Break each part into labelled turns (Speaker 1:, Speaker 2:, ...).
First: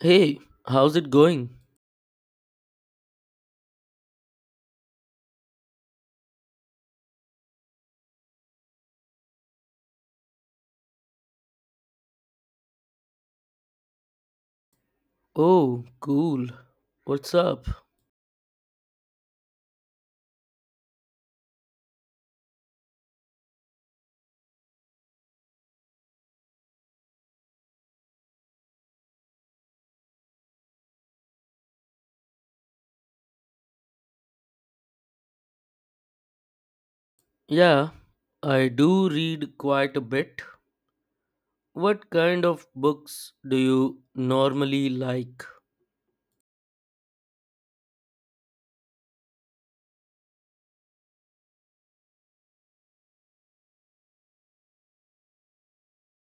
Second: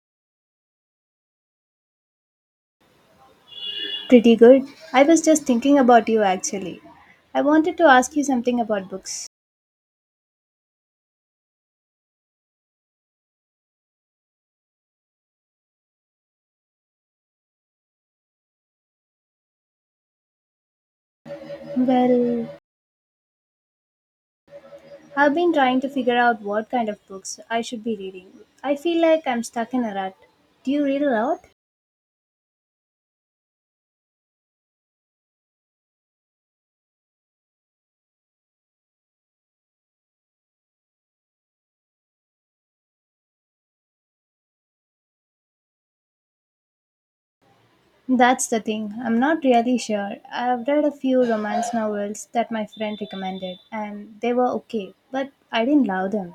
Speaker 1: Hey, how's it going?
Speaker 2: Pretty good. I was just thinking about you actually. I wanted to ask you something about books.
Speaker 1: Oh, cool. What's up?
Speaker 2: Well, I've been trying to figure out what kind of books I should be reading. I feel like I'm stuck in a rut. Do you read a lot?
Speaker 1: Yeah, I do read quite a bit. What kind of books do you normally like?
Speaker 2: That's the thing. I'm not really sure. I've read a few romance novels that my friend recommended, and they were okay, but I didn't love them.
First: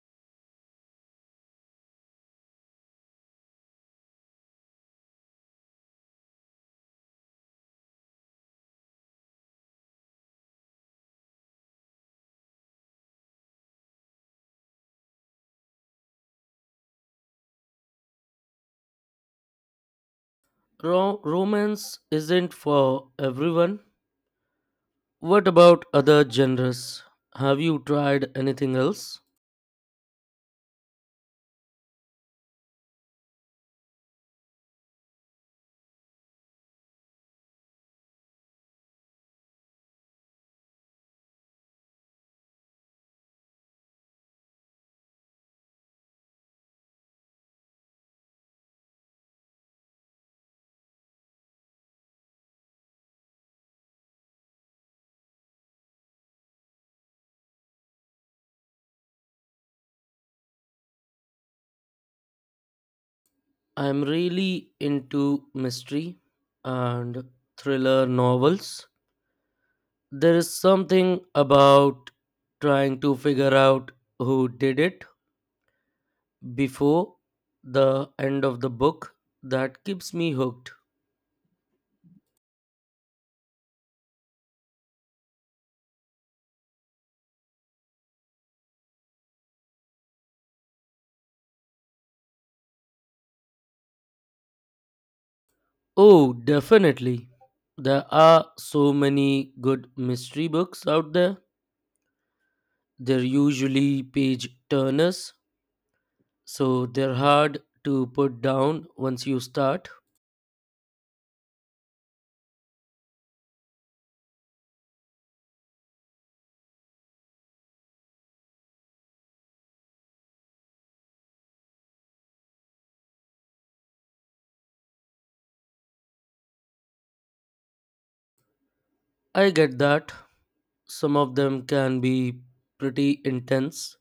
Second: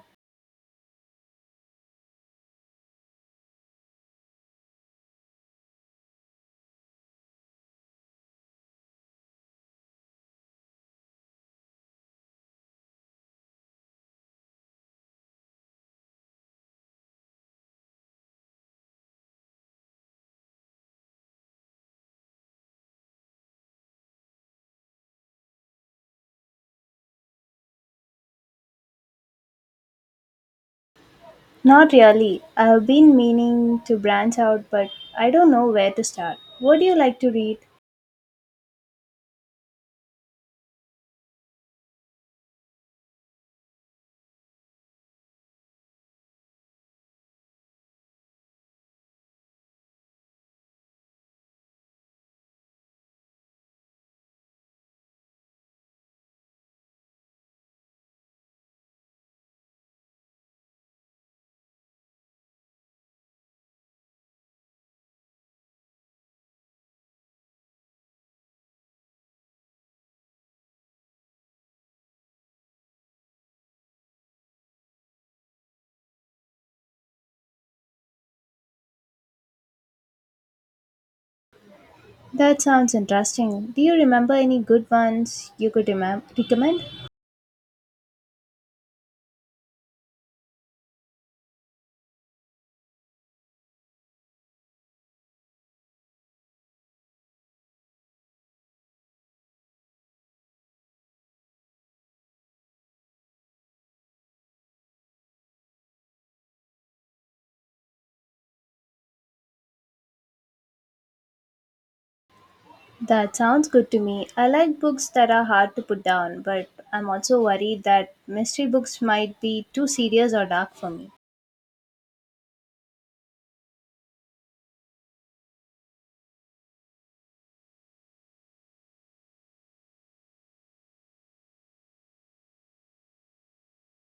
Speaker 1: Romance isn't for everyone. What about other genres? Have you tried anything else?
Speaker 2: Not really. I've been meaning to branch out, but I don't know where to start. What do you like to read?
Speaker 1: I'm really into mystery and thriller novels. There is something about trying to figure out who did it before the end of the book that keeps me hooked.
Speaker 2: That sounds interesting. Do you remember any good ones you could recommend?
Speaker 1: Oh, definitely. There are so many good mystery books out there. They're usually page turners, so they're hard to put down once you start.
Speaker 2: That sounds good to me. I like books that are hard to put down, but I'm also worried that mystery books might be too serious or dark for me.
Speaker 1: I get that. Some of them can be pretty intense,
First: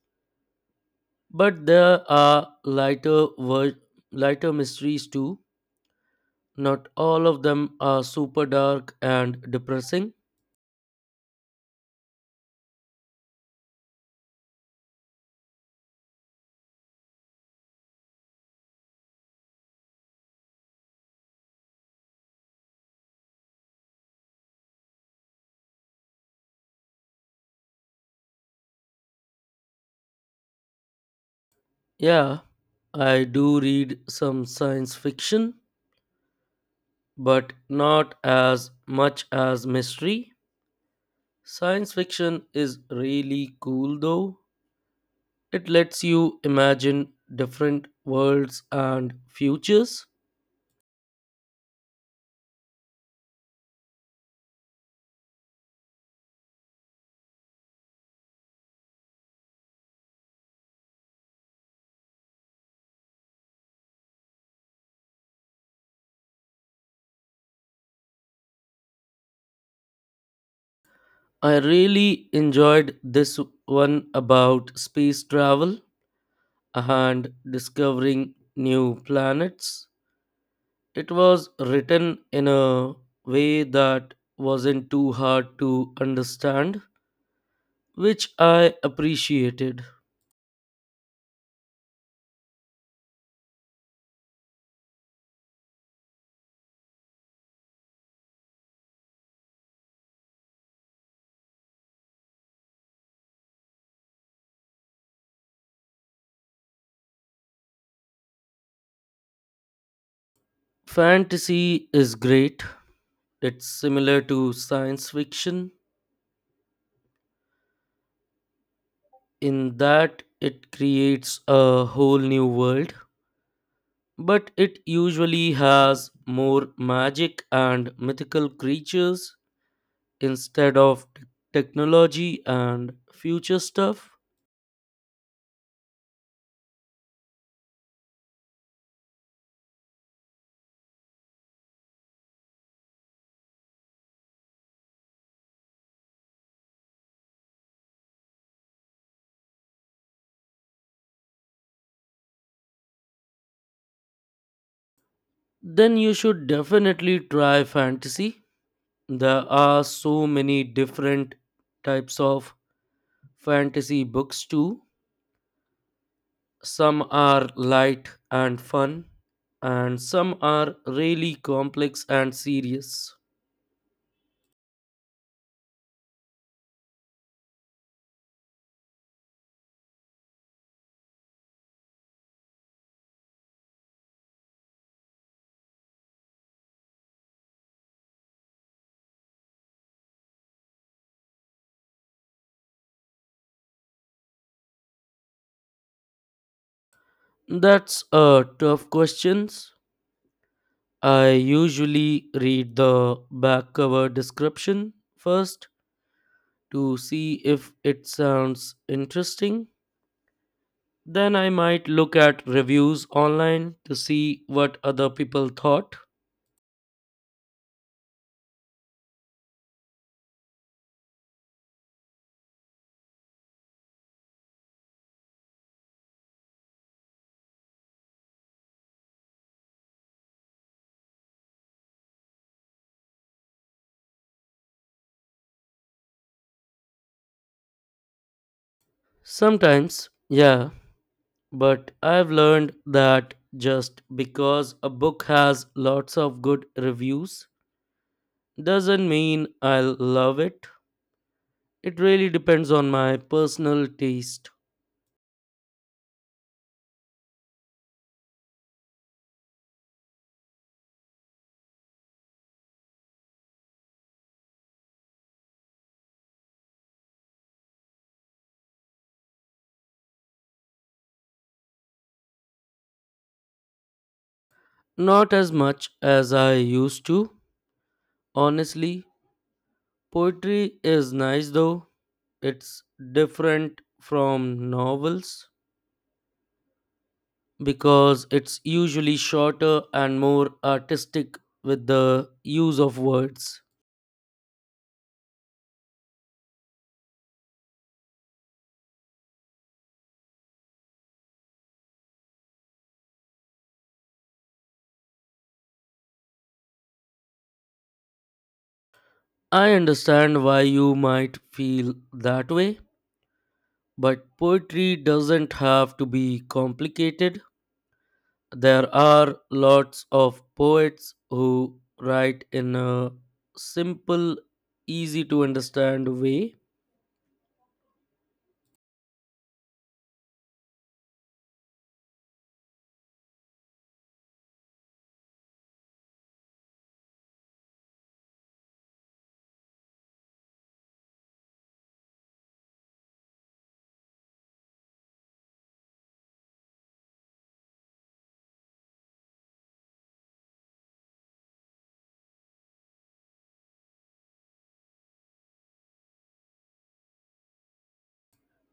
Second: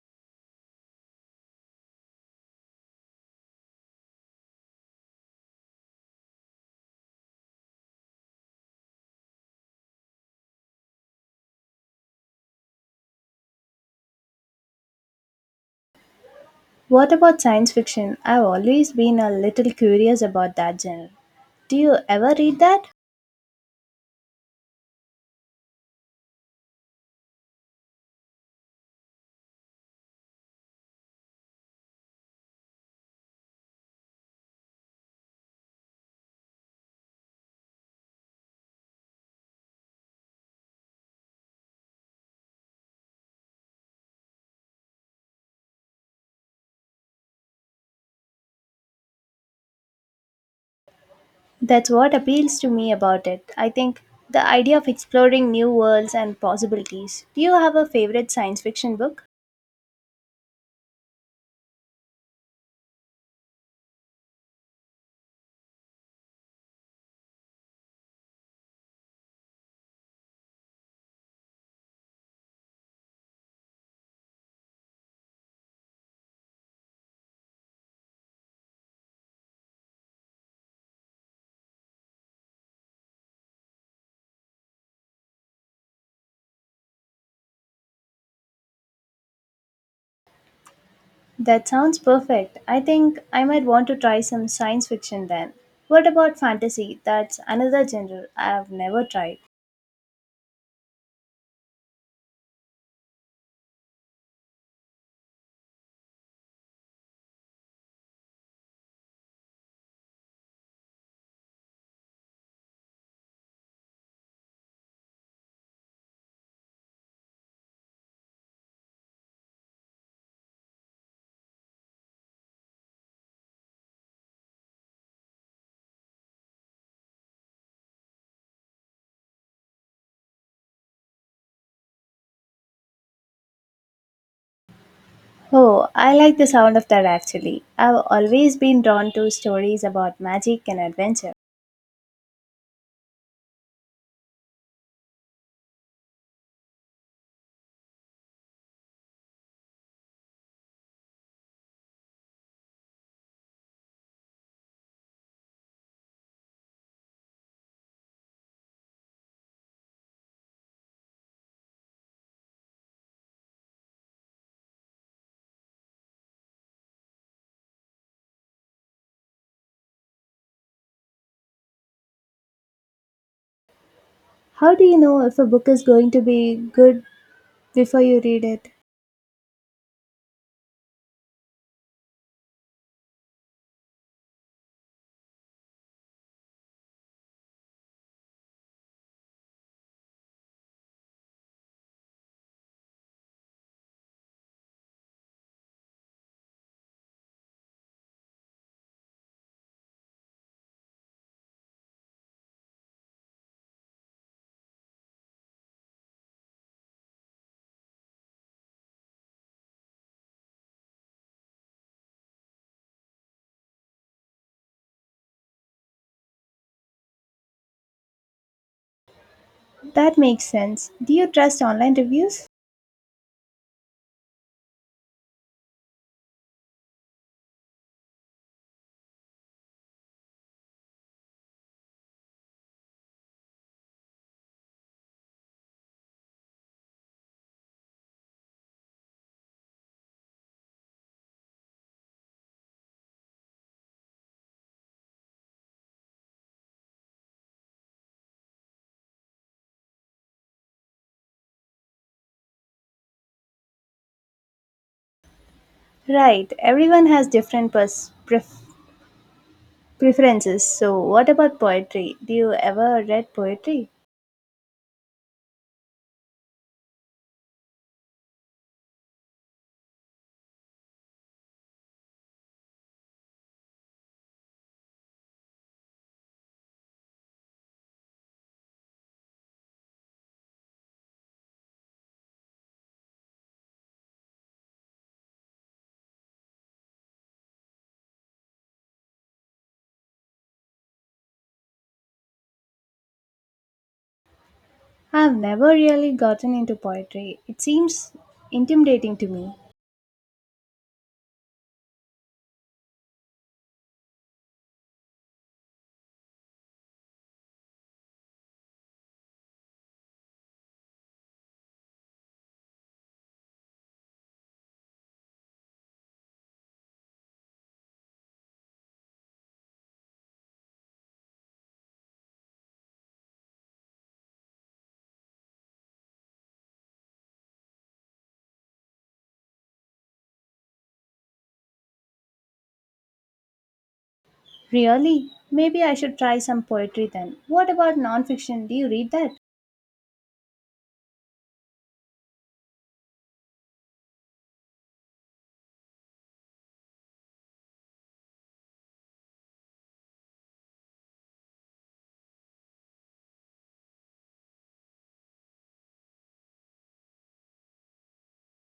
Speaker 1: but there are lighter mysteries too. Not all of them are super dark and depressing.
Speaker 2: What about science fiction? I've always been a little curious about that genre. Do you ever read that?
Speaker 1: Yeah, I do read some science fiction, but not as much as mystery. Science fiction is really cool though. It lets you imagine different worlds and futures.
Speaker 2: That's what appeals to me about it. I think the idea of exploring new worlds and possibilities. Do you have a favorite science fiction book?
Speaker 1: I really enjoyed this one about space travel and discovering new planets. It was written in a way that wasn't too hard to understand, which I appreciated.
Speaker 2: That sounds perfect. I think I might want to try some science fiction then. What about fantasy? That's another genre I've never tried.
Speaker 1: Fantasy is great. It's similar to science fiction in that it creates a whole new world, but it usually has more magic and mythical creatures instead of technology and future stuff.
Speaker 2: Oh, I like the sound of that actually. I've always been drawn to stories about magic and adventure.
Speaker 1: Then you should definitely try fantasy. There are so many different types of fantasy books too. Some are light and fun, and some are really complex and serious.
Speaker 2: How do you know if a book is going to be good before you read it?
Speaker 1: That's a tough question. I usually read the back cover description first to see if it sounds interesting. Then I might look at reviews online to see what other people thought.
Speaker 2: That makes sense. Do you trust online reviews?
Speaker 1: Sometimes, yeah, but I've learned that just because a book has lots of good reviews doesn't mean I'll love it. It really depends on my personal taste.
Speaker 2: Right, everyone has different preferences. So, what about poetry? Do you ever read poetry?
Speaker 1: Not as much as I used to. Honestly, poetry is nice though. It's different from novels because it's usually shorter and more artistic with the use of words.
Speaker 2: I've never really gotten into poetry. It seems intimidating to me.
Speaker 1: I understand why you might feel that way, but poetry doesn't have to be complicated. There are lots of poets who write in a simple, easy to understand way.
Speaker 2: Really? Maybe I should try some poetry then. What about nonfiction? Do you read that?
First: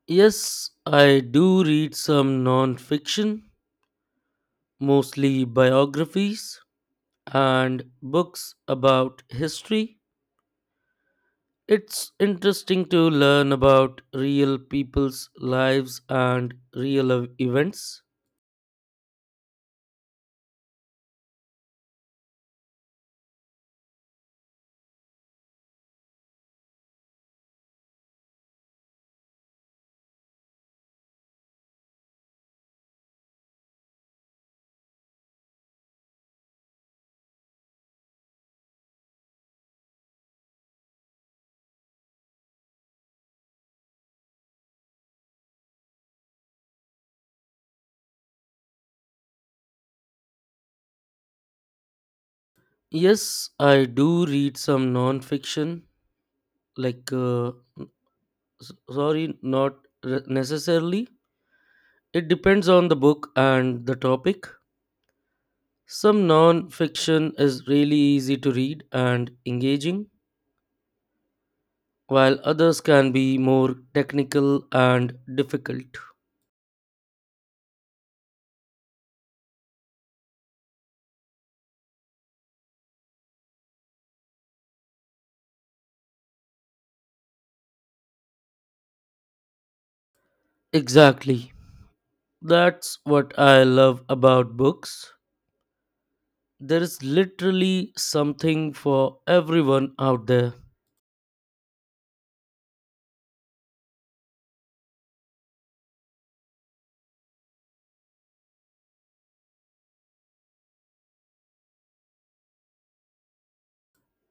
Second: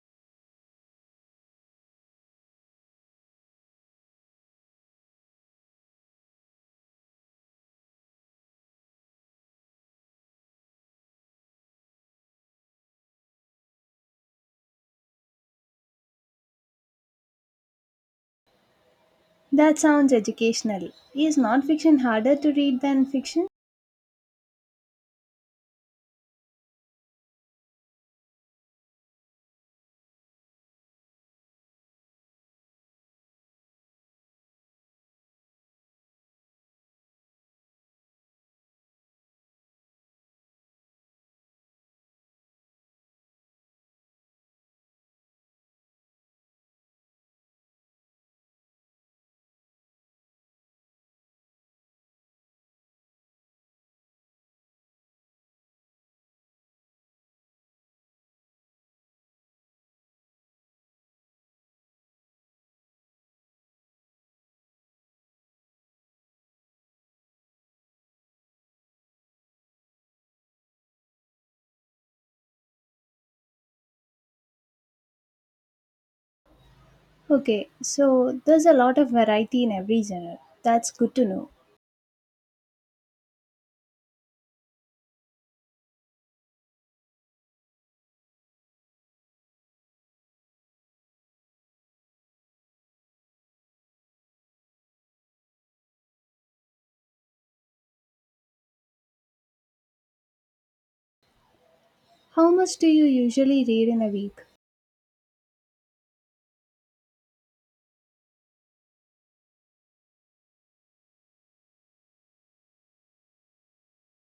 Speaker 1: Yes, I do read some non fiction, mostly biographies and books about history. It's interesting to learn about real people's lives and real events.
Speaker 2: That sounds educational. Is nonfiction harder to read than fiction?
Speaker 1: Yes, I do read some non-fiction, like n- sorry, not necessarily. It depends on the book and the topic. Some non-fiction is really easy to read and engaging, while others can be more technical and difficult.
Speaker 2: Okay, so there's a lot of variety in every genre. That's good to know.
Speaker 1: Exactly. That's what I love about books. There is literally something for everyone out there.
Speaker 2: How much do you usually read in a week?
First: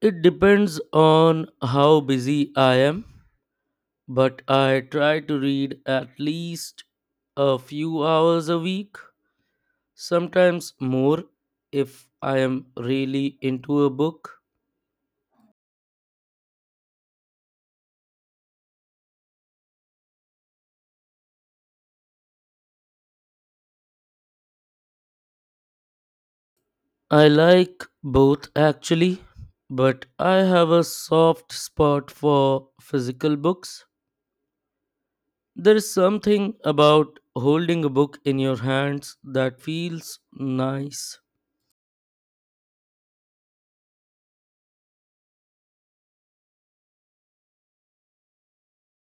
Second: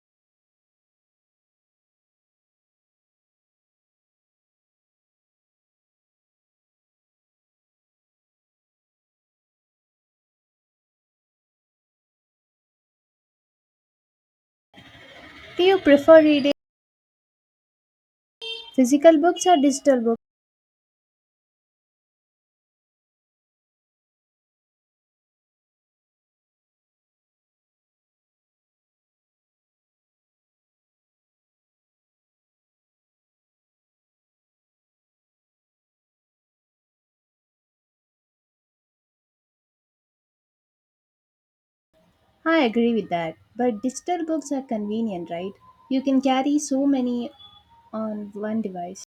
Speaker 1: It depends on how busy I am, but I try to read at least a few hours a week, sometimes more if I am really into a book.
Speaker 2: Do you prefer reading physical books or digital books?
Speaker 1: I like both actually, but I have a soft spot for physical books. There is something about holding a book in your hands that feels nice.
Speaker 2: I agree with that. But digital books are convenient, right? You can carry so many on one device.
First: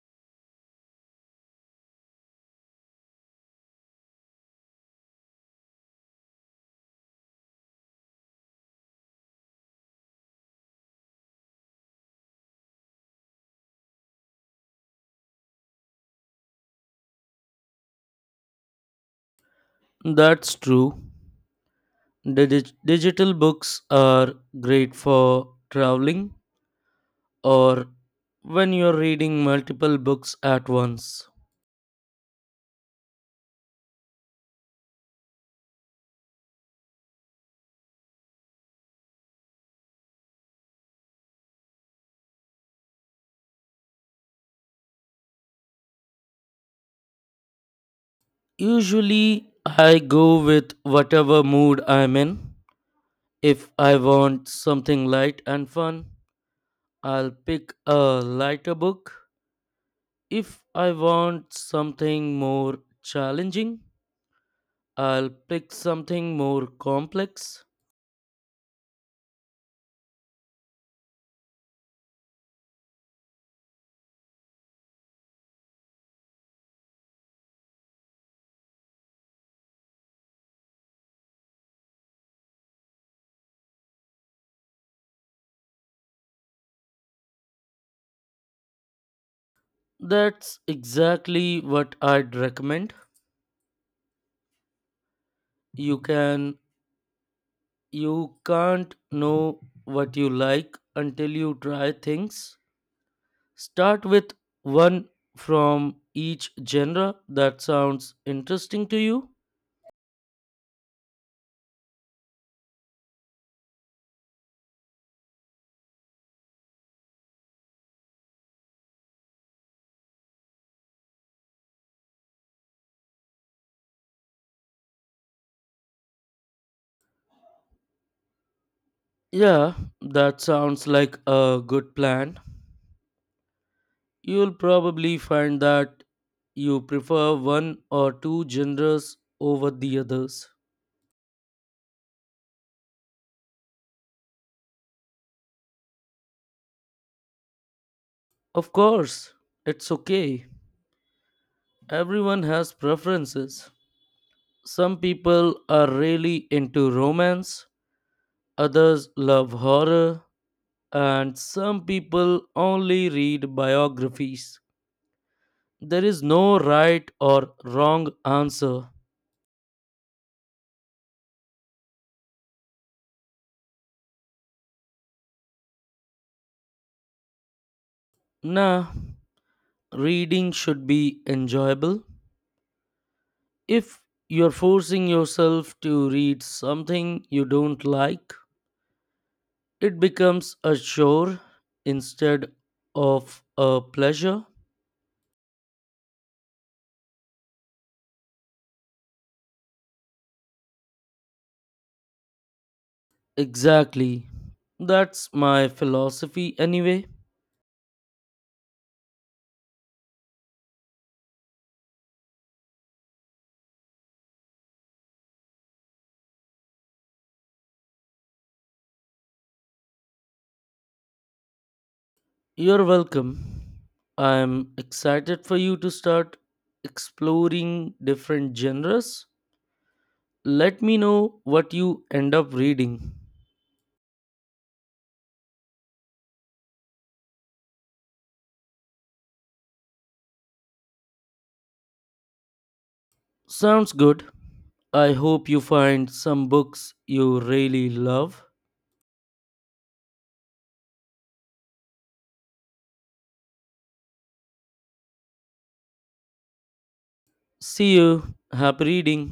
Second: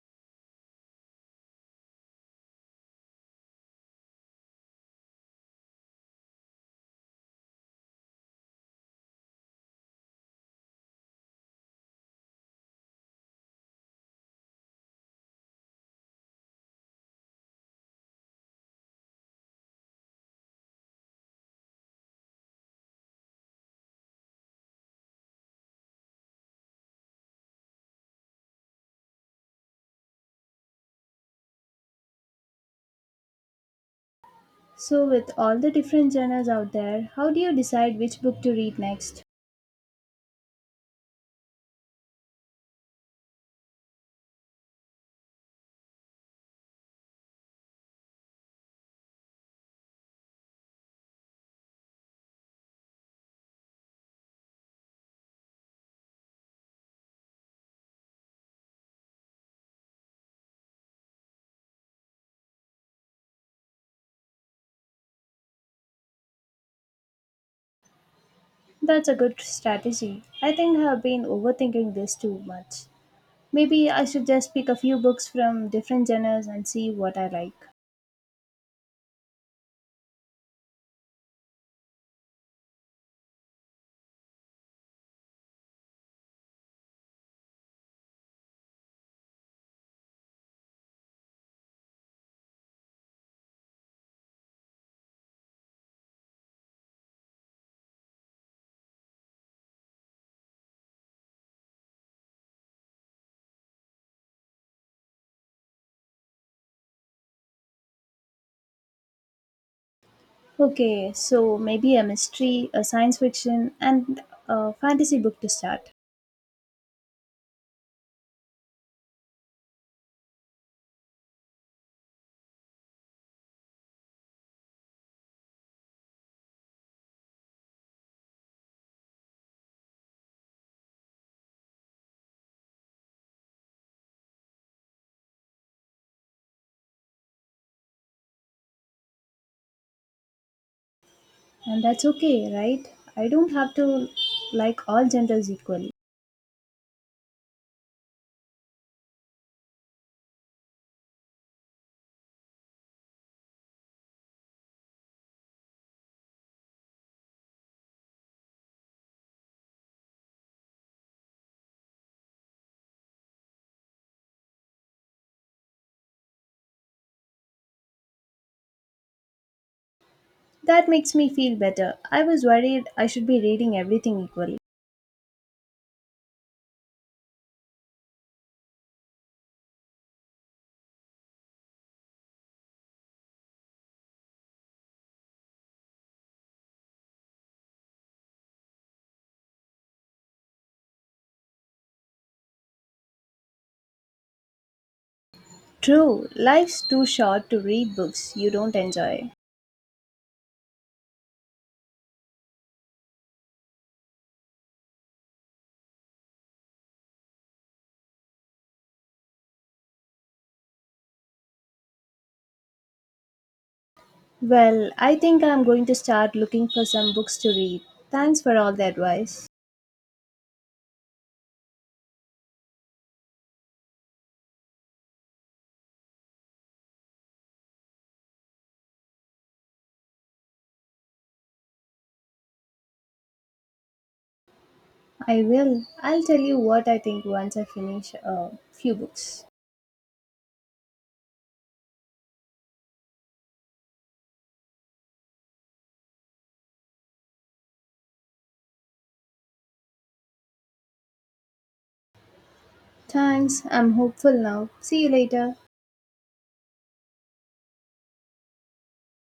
Speaker 1: That's true. Digital books are great for traveling or when you're reading multiple books at once.
Speaker 2: So, with all the different genres out there, how do you decide which book to read next?
Speaker 1: Usually, I go with whatever mood I'm in. If I want something light and fun, I'll pick a lighter book. If I want something more challenging, I'll pick something more complex.
Speaker 2: That's a good strategy. I think I have been overthinking this too much. Maybe I should just pick a few books from different genres and see what I like.
Speaker 1: That's exactly what I'd recommend. You can you can't know what you like until you try things. Start with one from each genre that sounds interesting to you.
Speaker 2: Okay, so maybe a mystery, a science fiction, and a fantasy book to start.
Speaker 1: Yeah, that sounds like a good plan. You'll probably find that you prefer one or two genres over the others.
Speaker 2: And that's okay, right? I don't have to like all genres equally.
Speaker 1: Of course, it's okay. Everyone has preferences. Some people are really into romance, others love horror, and some people only read biographies. There is no right or wrong answer.
Speaker 2: That makes me feel better. I was worried I should be reading everything equally.
Speaker 1: Nah, reading should be enjoyable. If you're forcing yourself to read something you don't like, it becomes a chore instead of a pleasure.
Speaker 2: True, life's too short to read books you don't enjoy.
Speaker 1: Exactly. That's my philosophy anyway.
Speaker 2: Well, I think I'm going to start looking for some books to read. Thanks for all the advice.
Speaker 1: You're welcome. I'm excited for you to start exploring different genres. Let me know what you end up reading.
Speaker 2: I will. I'll tell you what I think once I finish a few books.
Speaker 1: Sounds good. I hope you find some books you really love.
Speaker 2: Thanks, I'm hopeful now. See you later.
Speaker 1: See you. Happy reading.